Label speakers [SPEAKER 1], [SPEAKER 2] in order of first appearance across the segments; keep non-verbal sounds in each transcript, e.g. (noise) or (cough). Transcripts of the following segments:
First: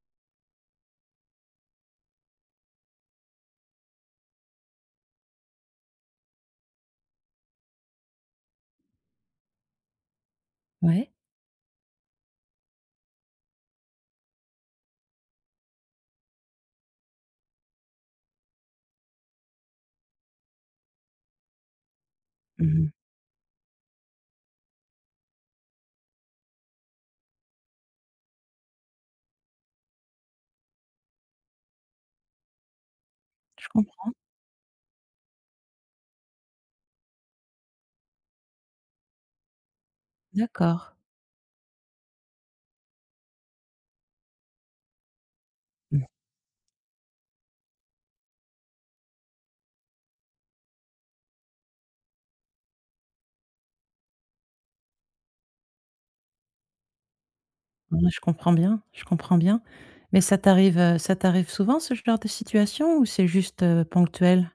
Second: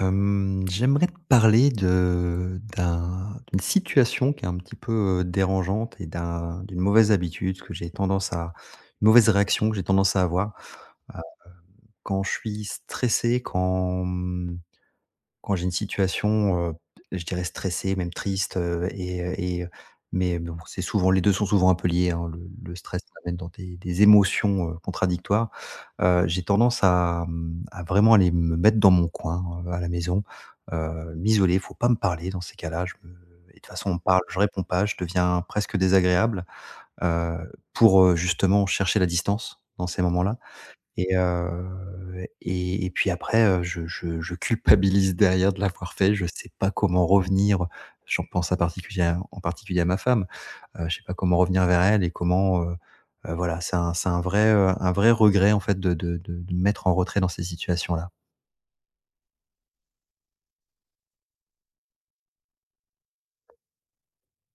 [SPEAKER 1] J'aimerais te parler de d'un d'une situation qui est un petit peu, dérangeante et d'une mauvaise habitude que j'ai tendance à une mauvaise réaction que j'ai tendance à avoir,
[SPEAKER 2] Ouais.
[SPEAKER 1] quand je suis stressé, quand j'ai une situation, je dirais stressée, même triste, mais bon, c'est souvent les 2 sont souvent un peu liés, hein. Le
[SPEAKER 2] Mmh.
[SPEAKER 1] stress t'amène dans des émotions, contradictoires. J'ai tendance à, à vraiment aller me mettre dans mon coin, à la maison, m'isoler. Faut pas me parler dans ces cas-là. Je me Et de toute
[SPEAKER 2] Je
[SPEAKER 1] façon, on me
[SPEAKER 2] comprends.
[SPEAKER 1] parle, je réponds pas, je deviens presque désagréable, pour, justement chercher la distance dans ces moments-là.
[SPEAKER 2] D'accord.
[SPEAKER 1] Et puis après, je culpabilise derrière de l'avoir
[SPEAKER 2] Mmh.
[SPEAKER 1] fait. Je sais pas comment revenir. J'en pense à particulier en particulier à ma femme. Je sais pas comment revenir vers elle et comment, voilà, c'est un vrai, un vrai regret en fait de me mettre en retrait dans ces
[SPEAKER 2] Ouais,
[SPEAKER 1] situations-là.
[SPEAKER 2] je comprends bien, je comprends bien. Mais ça t'arrive souvent ce genre de situation ou c'est juste, ponctuel?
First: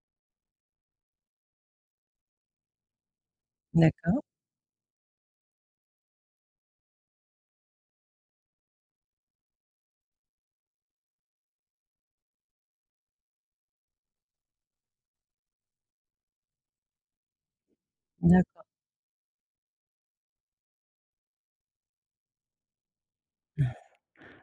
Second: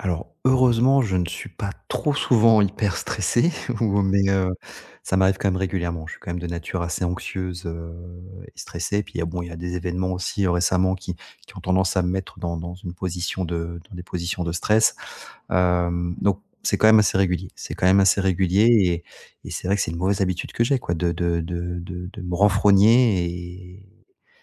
[SPEAKER 1] Alors, heureusement, je ne suis pas trop souvent hyper stressé (laughs) ou
[SPEAKER 2] D'accord,
[SPEAKER 1] mais ça m'arrive quand même régulièrement. Je suis quand même de nature assez anxieuse, et stressée. Puis, il y a bon, il y a des événements aussi, récemment qui ont tendance à me mettre dans une position de dans des positions de stress. Donc c'est quand même assez régulier. C'est quand même assez
[SPEAKER 2] d'acc
[SPEAKER 1] régulier et c'est vrai que c'est une mauvaise habitude que j'ai quoi de me renfrogner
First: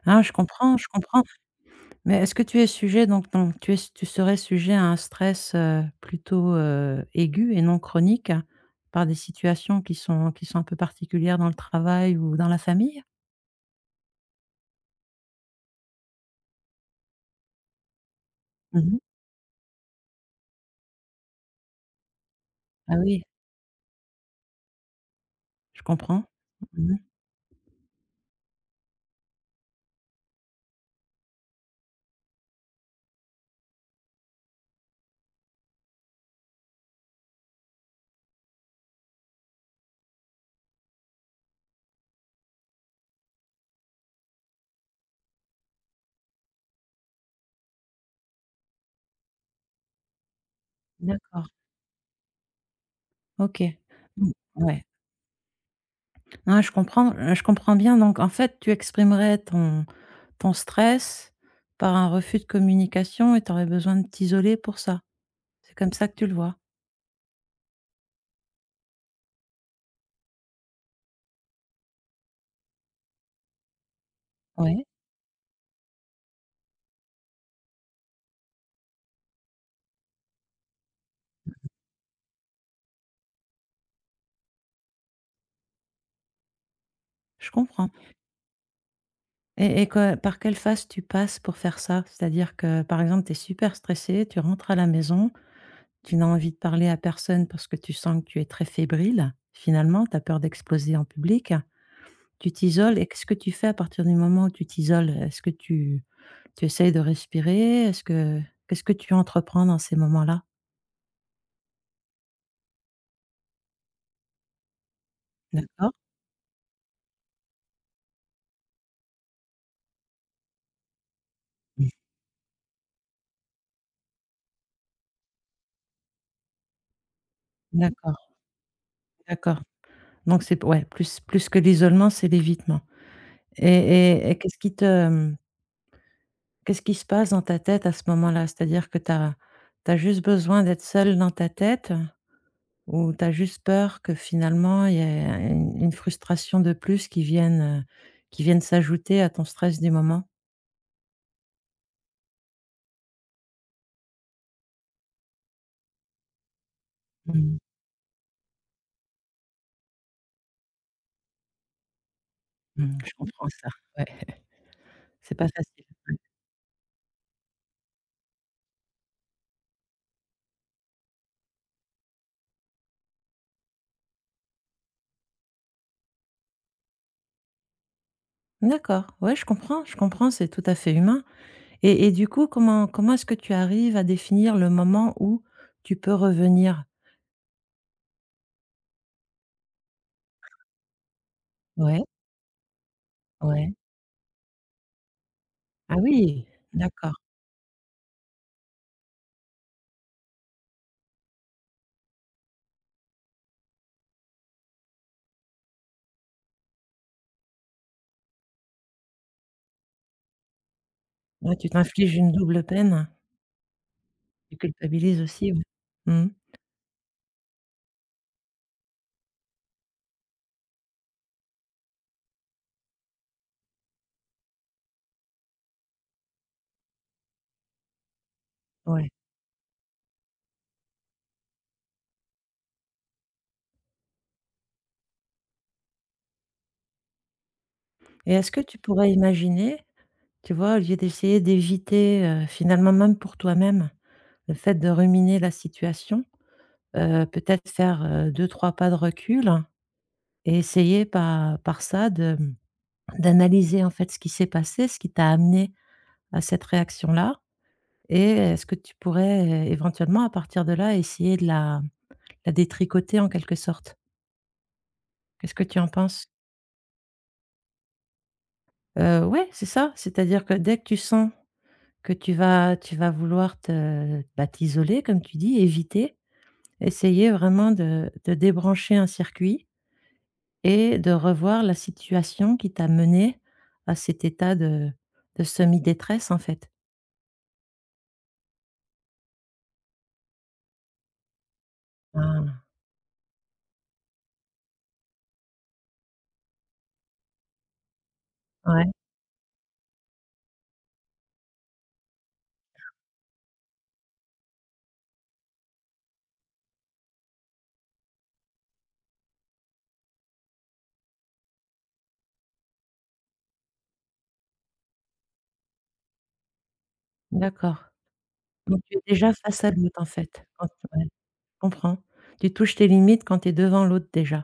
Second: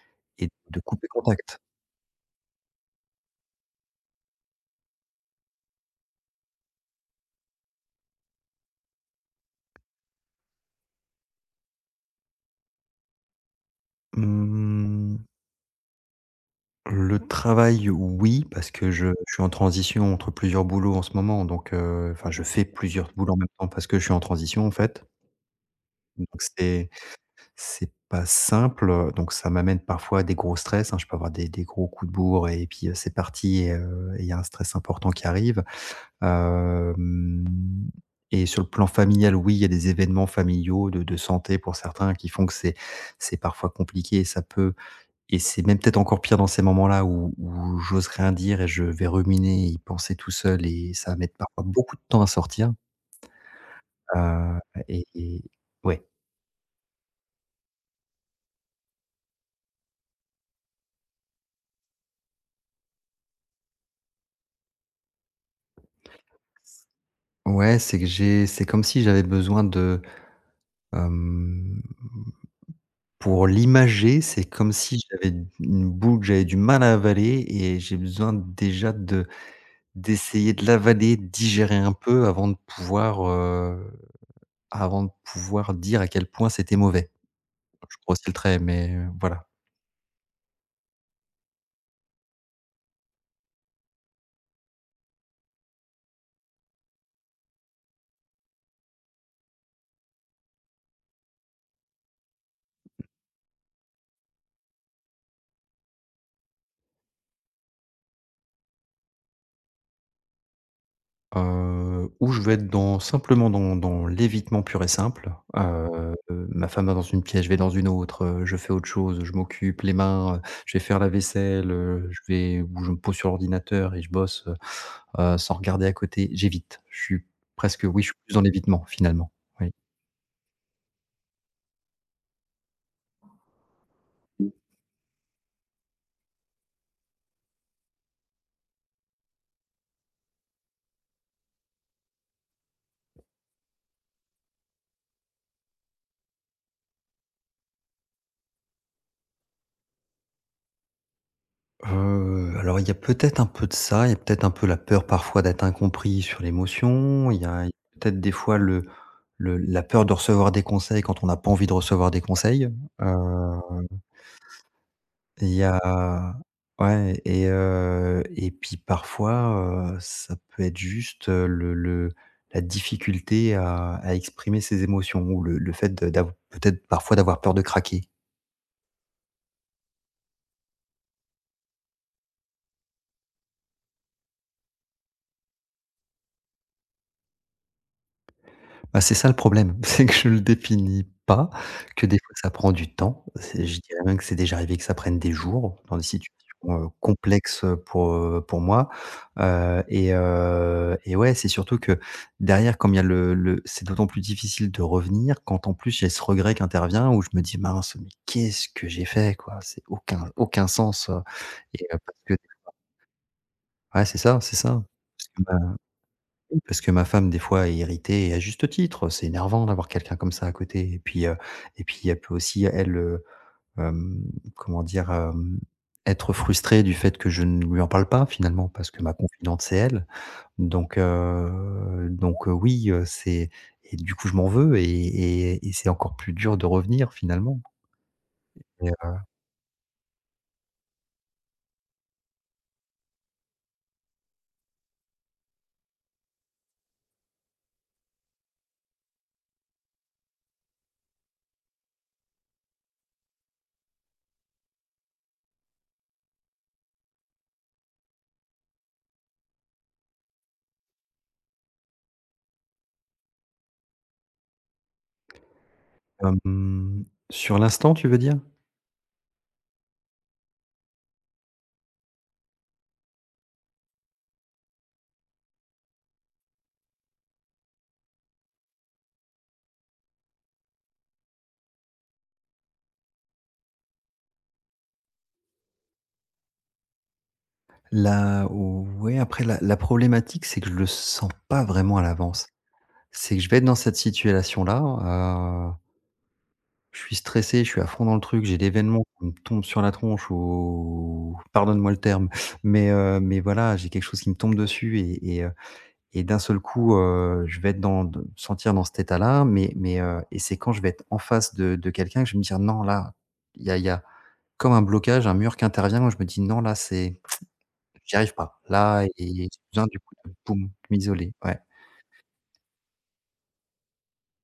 [SPEAKER 2] Ah, je
[SPEAKER 1] et
[SPEAKER 2] comprends,
[SPEAKER 1] de
[SPEAKER 2] je
[SPEAKER 1] couper
[SPEAKER 2] comprends.
[SPEAKER 1] contact.
[SPEAKER 2] Mais est-ce que tu es sujet, donc tu es, tu serais sujet à un stress, plutôt, aigu et non chronique, hein, par des situations qui sont, qui sont un peu particulières dans le travail ou dans la famille?
[SPEAKER 1] Mmh. Le travail, oui, parce que
[SPEAKER 2] Mmh.
[SPEAKER 1] je suis en transition entre plusieurs boulots en ce moment, donc enfin, je fais
[SPEAKER 2] Ah
[SPEAKER 1] plusieurs
[SPEAKER 2] oui,
[SPEAKER 1] boulots en même temps parce que je suis en transition, en fait,
[SPEAKER 2] je comprends.
[SPEAKER 1] donc c'est
[SPEAKER 2] Mmh.
[SPEAKER 1] c'est pas simple, donc ça m'amène parfois à des gros stress, hein. Je peux avoir des gros coups de bourre et puis, c'est parti et il y a un stress important qui arrive. Hem Et sur le plan familial, oui, il y a des événements familiaux de santé pour certains qui font que c'est parfois compliqué et ça peut et c'est même peut-être encore pire dans ces moments-là où où j'ose rien dire et je vais ruminer, y penser tout seul et ça va mettre
[SPEAKER 2] D'accord.
[SPEAKER 1] parfois beaucoup de temps à sortir.
[SPEAKER 2] OK. Mmh,
[SPEAKER 1] Heu
[SPEAKER 2] ouais.
[SPEAKER 1] et et ouais.
[SPEAKER 2] Ah, je comprends bien. Donc en fait, tu exprimerais ton ton stress par un refus de communication et tu aurais besoin de t'isoler pour ça. C'est comme ça que tu le vois?
[SPEAKER 1] Ouais, c'est que j'ai c'est comme si j'avais besoin de, hem, pour l'imager, c'est comme
[SPEAKER 2] Oui,
[SPEAKER 1] si j'avais une boule que j'avais du mal à avaler et j'ai besoin déjà de d'essayer de l'avaler, de digérer un peu avant de pouvoir dire à quel point c'était mauvais.
[SPEAKER 2] je comprends.
[SPEAKER 1] Je grossis le trait, mais voilà.
[SPEAKER 2] Et que, par quelle phase tu passes pour faire ça? C'est-à-dire que, par exemple, tu es super stressé, tu rentres à la maison, tu n'as envie de parler à personne parce que tu sens que tu es très fébrile, finalement, tu as peur d'exploser en public. Tu t'isoles et qu'est-ce que tu fais à partir du moment où tu t'isoles? Est-ce que tu essayes de respirer? Est-ce que Qu'est-ce que tu entreprends dans ces moments-là?
[SPEAKER 1] Où je vais être dans simplement dans l'évitement pur et simple.
[SPEAKER 2] D'accord.
[SPEAKER 1] Ma femme va dans une pièce, je vais dans une autre, je fais autre chose, je m'occupe les mains, je vais faire la vaisselle,
[SPEAKER 2] Mm.
[SPEAKER 1] je vais ou je me pose sur l'ordinateur et je bosse, sans regarder à côté. J'évite. Je suis presque oui, je suis
[SPEAKER 2] D'accord,
[SPEAKER 1] plus dans l'évitement finalement,
[SPEAKER 2] d'accord.
[SPEAKER 1] oui.
[SPEAKER 2] Donc c'est, ouais, plus, plus que l'isolement, c'est l'évitement. Et et qu'est-ce qui te, qu'est-ce qui se passe dans ta tête à ce moment-là? C'est-à-dire que tu as juste besoin d'être seul dans ta tête, ou tu as juste peur que finalement il y ait une frustration de plus qui vienne s'ajouter à ton stress du moment?
[SPEAKER 1] Alors il y a peut-être un peu de ça, il y a peut-être un peu la peur parfois d'être incompris sur l'émotion, il y
[SPEAKER 2] Mmh.
[SPEAKER 1] a peut-être des fois le la peur de recevoir des conseils quand on n'a pas envie de recevoir des conseils.
[SPEAKER 2] Mmh, je comprends
[SPEAKER 1] Heu,
[SPEAKER 2] ça. Ouais, (laughs) c'est pas
[SPEAKER 1] il y
[SPEAKER 2] facile.
[SPEAKER 1] a ouais et puis parfois, ça peut être juste, le la difficulté à exprimer ses émotions ou le fait de d'av peut-être parfois d'avoir peur de craquer.
[SPEAKER 2] D'accord, ouais, je comprends, c'est tout à fait humain. Et du coup, comment, comment est-ce que tu arrives à définir le moment où tu peux revenir?
[SPEAKER 1] Bah, c'est ça le problème, (laughs) c'est que je le définis pas,
[SPEAKER 2] Ouais,
[SPEAKER 1] que des fois ça prend du temps. C'est
[SPEAKER 2] ouais.
[SPEAKER 1] je dirais même que c'est déjà arrivé que ça prenne des jours
[SPEAKER 2] Ah
[SPEAKER 1] dans des situations,
[SPEAKER 2] oui, d'accord.
[SPEAKER 1] complexes, pour moi, ouais, c'est surtout que derrière, comme il y a le c'est d'autant plus difficile de revenir quand en plus j'ai ce regret qui intervient où je me dis: «Mince, mais qu'est-ce que j'ai fait, quoi?» C'est aucun sens,
[SPEAKER 2] Ouais, tu t'infliges
[SPEAKER 1] parce
[SPEAKER 2] une
[SPEAKER 1] que
[SPEAKER 2] double peine,
[SPEAKER 1] ouais, c'est ça,
[SPEAKER 2] tu
[SPEAKER 1] c'est ça.
[SPEAKER 2] culpabilises aussi, ouais. Mmh,
[SPEAKER 1] Oui, parce que ma femme, des fois, est irritée et à juste titre. C'est énervant d'avoir quelqu'un comme ça à côté. Et puis elle peut aussi, elle, hem, comment dire? Être frustrée du fait que je ne lui en parle pas finalement parce que
[SPEAKER 2] ouais.
[SPEAKER 1] ma confidente, c'est elle. Oui, c'est et du coup, je m'en veux et c'est encore plus dur de revenir finalement.
[SPEAKER 2] Et est-ce que tu
[SPEAKER 1] Et
[SPEAKER 2] pourrais imaginer, tu vois, au lieu d'essayer d'éviter, finalement, même pour toi-même, le fait de ruminer la situation, peut-être faire, 2-3 pas de recul? Et essayer par par ça de, mmh, d'analyser, en fait, ce qui s'est passé, ce qui t'a amené à cette réaction-là, et est-ce que tu pourrais, éventuellement, à partir de là, essayer de la la détricoter en quelque sorte? Qu'est-ce que tu en penses?
[SPEAKER 1] hem, sur l'instant, tu veux dire?
[SPEAKER 2] Ouais, c'est ça, c'est-à-dire que dès que tu sens que tu vas, tu vas vouloir te, bah, t'isoler comme tu dis, éviter, essayer vraiment de débrancher un circuit et de revoir la situation qui t'a mené à cet état de semi-détresse, en fait.
[SPEAKER 1] La Ouais, après la problématique, c'est que je le sens pas vraiment à l'avance.
[SPEAKER 2] Ah,
[SPEAKER 1] C'est que je vais être dans cette situation-là, heu, je suis stressé, je suis à fond dans le truc, j'ai
[SPEAKER 2] ouais,
[SPEAKER 1] l'événement qui me tombe sur la tronche ou pardonne-moi le terme, mais voilà, j'ai quelque chose qui me tombe dessus et et d'un seul coup, je vais être dans de me sentir dans cet état-là, mais et c'est quand je vais être en face de quelqu'un que je vais me dire: «Non, là», il y a comme un blocage, un mur qui intervient où je me dis: «Non, là, c'est
[SPEAKER 2] d'accord.
[SPEAKER 1] j'y arrive pas.
[SPEAKER 2] Donc tu es
[SPEAKER 1] Là
[SPEAKER 2] déjà
[SPEAKER 1] et j'ai
[SPEAKER 2] face à
[SPEAKER 1] besoin du
[SPEAKER 2] l'autre en
[SPEAKER 1] coup de
[SPEAKER 2] fait,
[SPEAKER 1] boum,
[SPEAKER 2] quand,
[SPEAKER 1] de
[SPEAKER 2] ouais, je
[SPEAKER 1] m'isoler». Ouais.
[SPEAKER 2] comprends. Tu touches tes limites quand tu es devant l'autre déjà.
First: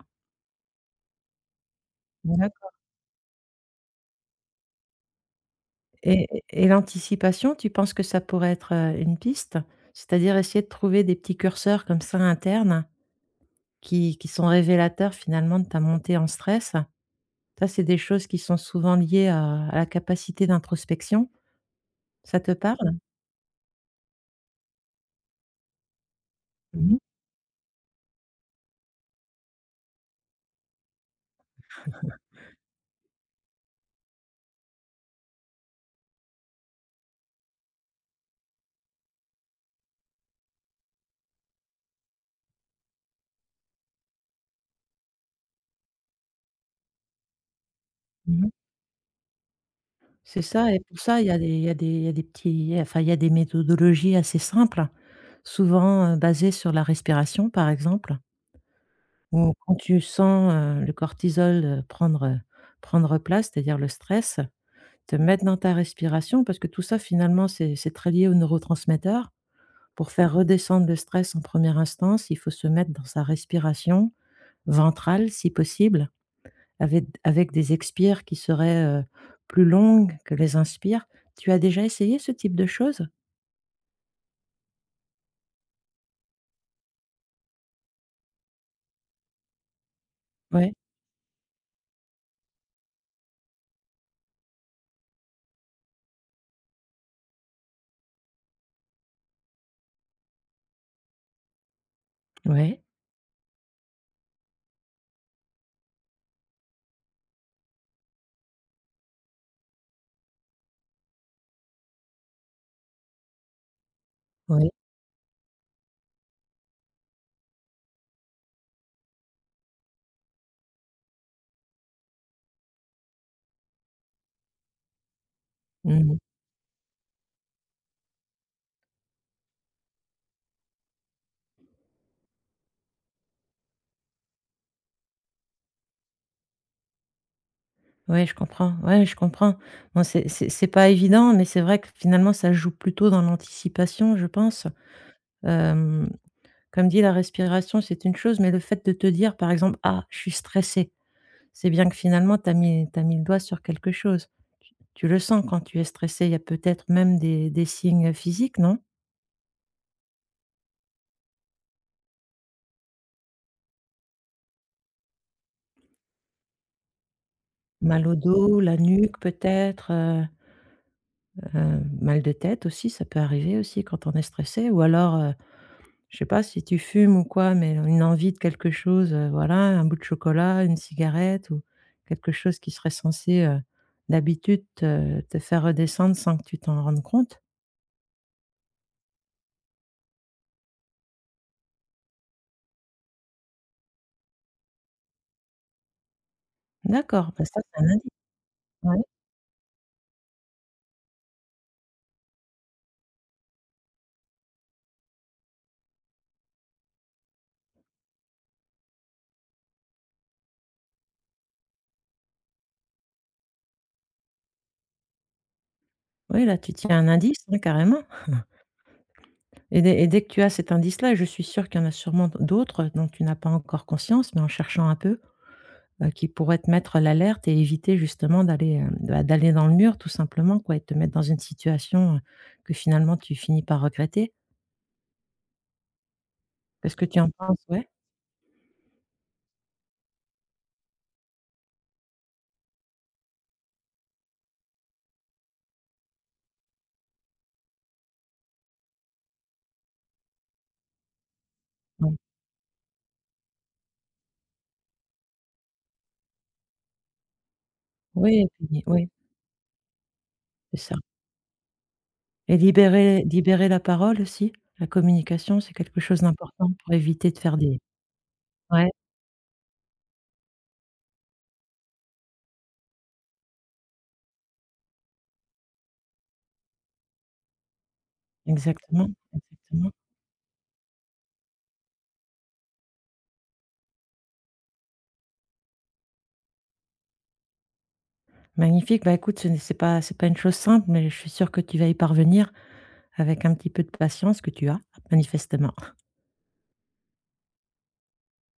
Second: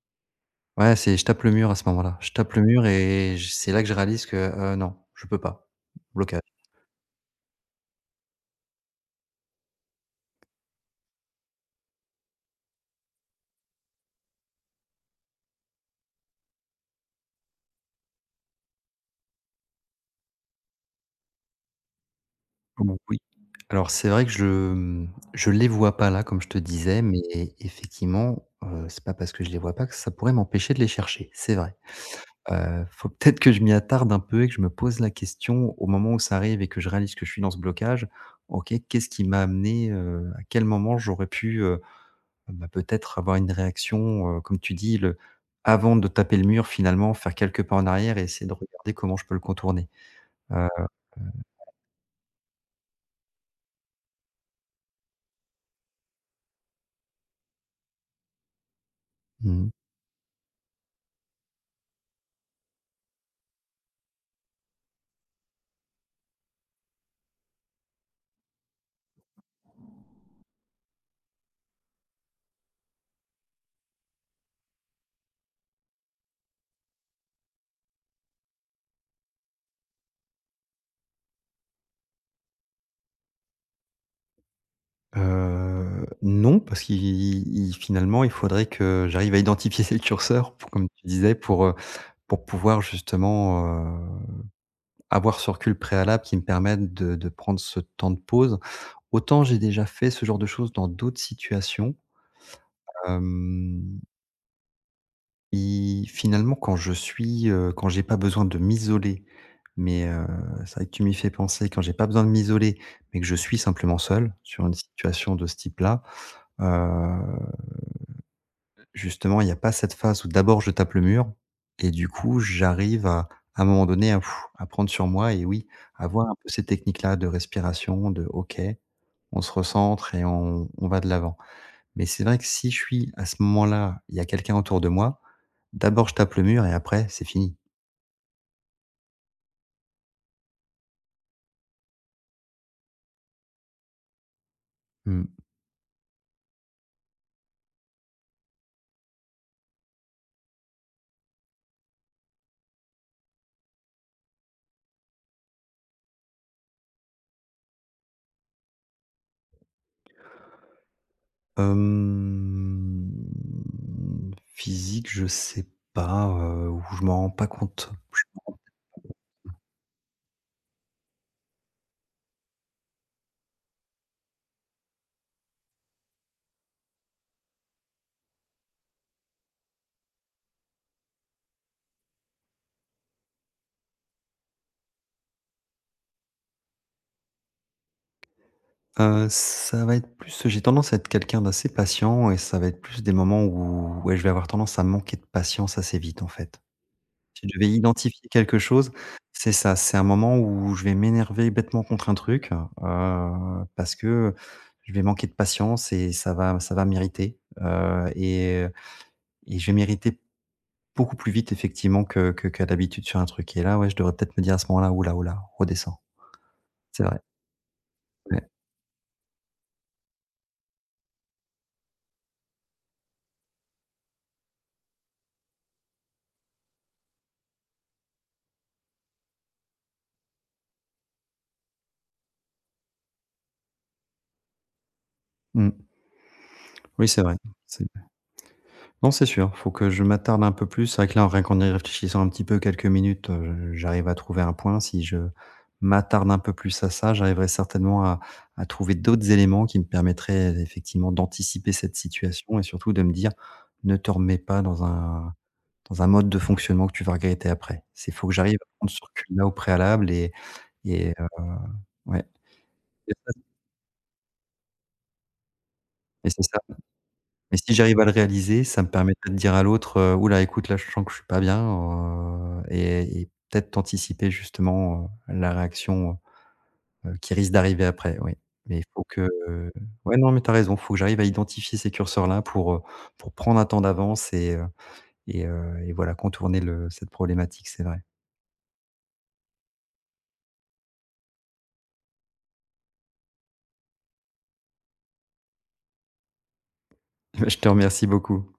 [SPEAKER 1] Ouais, c'est je tape le mur à ce moment-là. Je tape le
[SPEAKER 2] D'accord.
[SPEAKER 1] mur et j c'est là que je réalise que, non, je peux pas. Blocage.
[SPEAKER 2] Et l'anticipation, tu penses que ça pourrait être, une piste? C'est-à-dire essayer de trouver des petits curseurs comme ça internes qui sont révélateurs finalement de ta montée en stress. Ça, c'est des choses qui sont souvent liées à la capacité d'introspection. Ça te parle?
[SPEAKER 1] Ou Oui. Alors c'est vrai que je les vois pas là, comme je te
[SPEAKER 2] Mmh.
[SPEAKER 1] disais, mais effectivement, c'est pas parce que je les vois pas que ça pourrait m'empêcher de les chercher, c'est vrai. Faut (laughs) peut-être que je m'y attarde un peu et que je me pose la question au moment où ça arrive et que je réalise que je suis dans ce blocage. OK, qu'est-ce qui m'a amené, à quel moment j'aurais pu, bah, peut-être avoir une réaction, comme tu dis, le avant de taper le mur finalement, faire quelques pas en arrière et essayer
[SPEAKER 2] Mmh.
[SPEAKER 1] de regarder comment je peux le contourner.
[SPEAKER 2] C'est
[SPEAKER 1] Heu,
[SPEAKER 2] ça. Et pour ça, il y a des, il y a des, il y a des petits, enfin, il y a des méthodologies assez simples, souvent, basées sur la respiration, par exemple, où
[SPEAKER 1] mmh,
[SPEAKER 2] quand tu sens, le cortisol, prendre, prendre place, c'est-à-dire le stress, te mettre dans ta respiration parce que tout ça finalement c'est très lié aux neurotransmetteurs. Pour faire redescendre le stress en première instance, il faut se mettre dans sa respiration ventrale si possible. Avec avec des expires qui seraient, plus longues que les inspires. Tu as déjà essayé ce type de choses?
[SPEAKER 1] non, parce qu'il il finalement, il faudrait que j'arrive à identifier (laughs) le curseur pour
[SPEAKER 2] Ouais,
[SPEAKER 1] comme tu disais, pour pouvoir justement, heu, avoir ce recul préalable qui me permette de prendre ce temps de pause. Autant j'ai déjà fait ce genre de choses dans d'autres situations,
[SPEAKER 2] ouais,
[SPEAKER 1] hem I finalement, quand je suis, quand j'ai pas besoin de m'isoler, mais c'est vrai que tu m'y fais penser, quand j'ai pas besoin de m'isoler, mais que je suis simplement seul sur
[SPEAKER 2] ouais.
[SPEAKER 1] une situation de ce type-là, heu, justement, il y a pas cette phase où d'abord je tape le mur et du coup, j'arrive à un moment donné à à prendre sur moi et oui,
[SPEAKER 2] Mmh.
[SPEAKER 1] avoir un peu ces techniques-là de respiration, de OK, on se recentre et on va de l'avant. Mais c'est vrai que si je suis à ce moment-là, il y a quelqu'un autour de moi, d'abord je tape le mur et après, c'est fini.
[SPEAKER 2] Ouais, je comprends. Ouais, je comprends. Bon, c'est pas évident, mais c'est vrai que finalement, ça joue plutôt dans l'anticipation, je pense.
[SPEAKER 1] Mmh.
[SPEAKER 2] Hem, Comme dit, la respiration, c'est une chose, mais le fait de te dire, par exemple: «Ah, je suis stressé, c'est bien que finalement, tu as mis t'as mis le doigt sur quelque chose. Tu le sens quand tu es stressé. Il y a peut-être même des signes physiques, non?
[SPEAKER 1] Physique, je sais pas, ou je m'en rends pas compte.
[SPEAKER 2] Mal au dos, la nuque peut-être, mal de tête aussi, ça peut arriver aussi quand on est stressé, ou alors, je sais pas si tu fumes ou quoi, mais une envie de quelque chose, voilà, un bout de chocolat, une cigarette, ou quelque chose qui serait censé, d'habitude te te faire redescendre sans que tu t'en rendes compte.
[SPEAKER 1] Ça va être plus j'ai tendance à être quelqu'un d'assez patient et ça va être plus des moments où, ouais, je vais avoir tendance à manquer de patience assez vite, en fait.
[SPEAKER 2] D'accord, bah,
[SPEAKER 1] Si je
[SPEAKER 2] ça
[SPEAKER 1] vais
[SPEAKER 2] c'est un indice,
[SPEAKER 1] identifier quelque chose,
[SPEAKER 2] ouais.
[SPEAKER 1] c'est ça, c'est un moment où je vais m'énerver bêtement contre un truc, parce que je vais manquer de patience et ça va m'irriter, et je vais m'irriter beaucoup plus vite effectivement que qu'à l'habitude sur un truc et là, ouais, je devrais peut-être me dire à ce moment-là: «Ouh là, oula, oula, redescends».
[SPEAKER 2] Oui, là tu tiens
[SPEAKER 1] C'est
[SPEAKER 2] un
[SPEAKER 1] vrai,
[SPEAKER 2] indice, hein, carrément.
[SPEAKER 1] ouais.
[SPEAKER 2] Et dès, et dès que tu as cet indice-là, je suis sûre qu'il y en a sûrement d'autres dont tu n'as pas encore conscience, mais en cherchant un peu. Qui pourraient te mettre l'alerte et éviter justement d'aller, bah, d'aller dans le mur tout simplement, quoi, et te mettre dans une situation, que finalement tu finis par regretter.
[SPEAKER 1] Mmh.
[SPEAKER 2] Qu'est-ce que
[SPEAKER 1] Oui,
[SPEAKER 2] tu
[SPEAKER 1] c'est
[SPEAKER 2] en
[SPEAKER 1] vrai.
[SPEAKER 2] penses?
[SPEAKER 1] C'est
[SPEAKER 2] Ouais?
[SPEAKER 1] Non, c'est sûr, faut que je m'attarde un peu plus. C'est vrai que là, rien qu'en y réfléchissant un petit peu quelques minutes, j'arrive à trouver un point. Si je m'attarde un peu plus à ça, j'arriverai certainement à trouver d'autres éléments qui me permettraient effectivement d'anticiper cette
[SPEAKER 2] Ouais.
[SPEAKER 1] situation et surtout de me dire: «Ne te remets pas dans un dans un mode de fonctionnement que tu vas regretter après». C'est faut que
[SPEAKER 2] Oui et
[SPEAKER 1] j'arrive à
[SPEAKER 2] puis
[SPEAKER 1] prendre ce
[SPEAKER 2] oui,
[SPEAKER 1] recul-là au préalable et
[SPEAKER 2] c'est ça.
[SPEAKER 1] et heu, ouais.
[SPEAKER 2] Et
[SPEAKER 1] Et
[SPEAKER 2] libérer libérer la parole aussi. La communication, c'est quelque chose d'important
[SPEAKER 1] ça
[SPEAKER 2] pour éviter de faire
[SPEAKER 1] Mais si
[SPEAKER 2] des,
[SPEAKER 1] j'arrive à le réaliser, ça me
[SPEAKER 2] ouais,
[SPEAKER 1] permettrait de dire à l'autre, «Ouh écoute, là, je sens que je suis pas bien», et peut-être anticiper justement, la réaction, qui risque d'arriver après, oui. Mais il faut
[SPEAKER 2] exactement,
[SPEAKER 1] que euh,
[SPEAKER 2] exactement.
[SPEAKER 1] ouais, non, mais tu as raison, il faut que j'arrive à identifier ces curseurs-là pour prendre un temps d'avance et voilà, contourner le cette problématique, c'est vrai.
[SPEAKER 2] Magnifique, bah, écoute, ce n'est, c'est pas, c'est pas une chose simple mais je suis sûre que tu vas y parvenir, avec un petit peu de patience que tu as manifestement.
[SPEAKER 1] (laughs) Je te remercie beaucoup.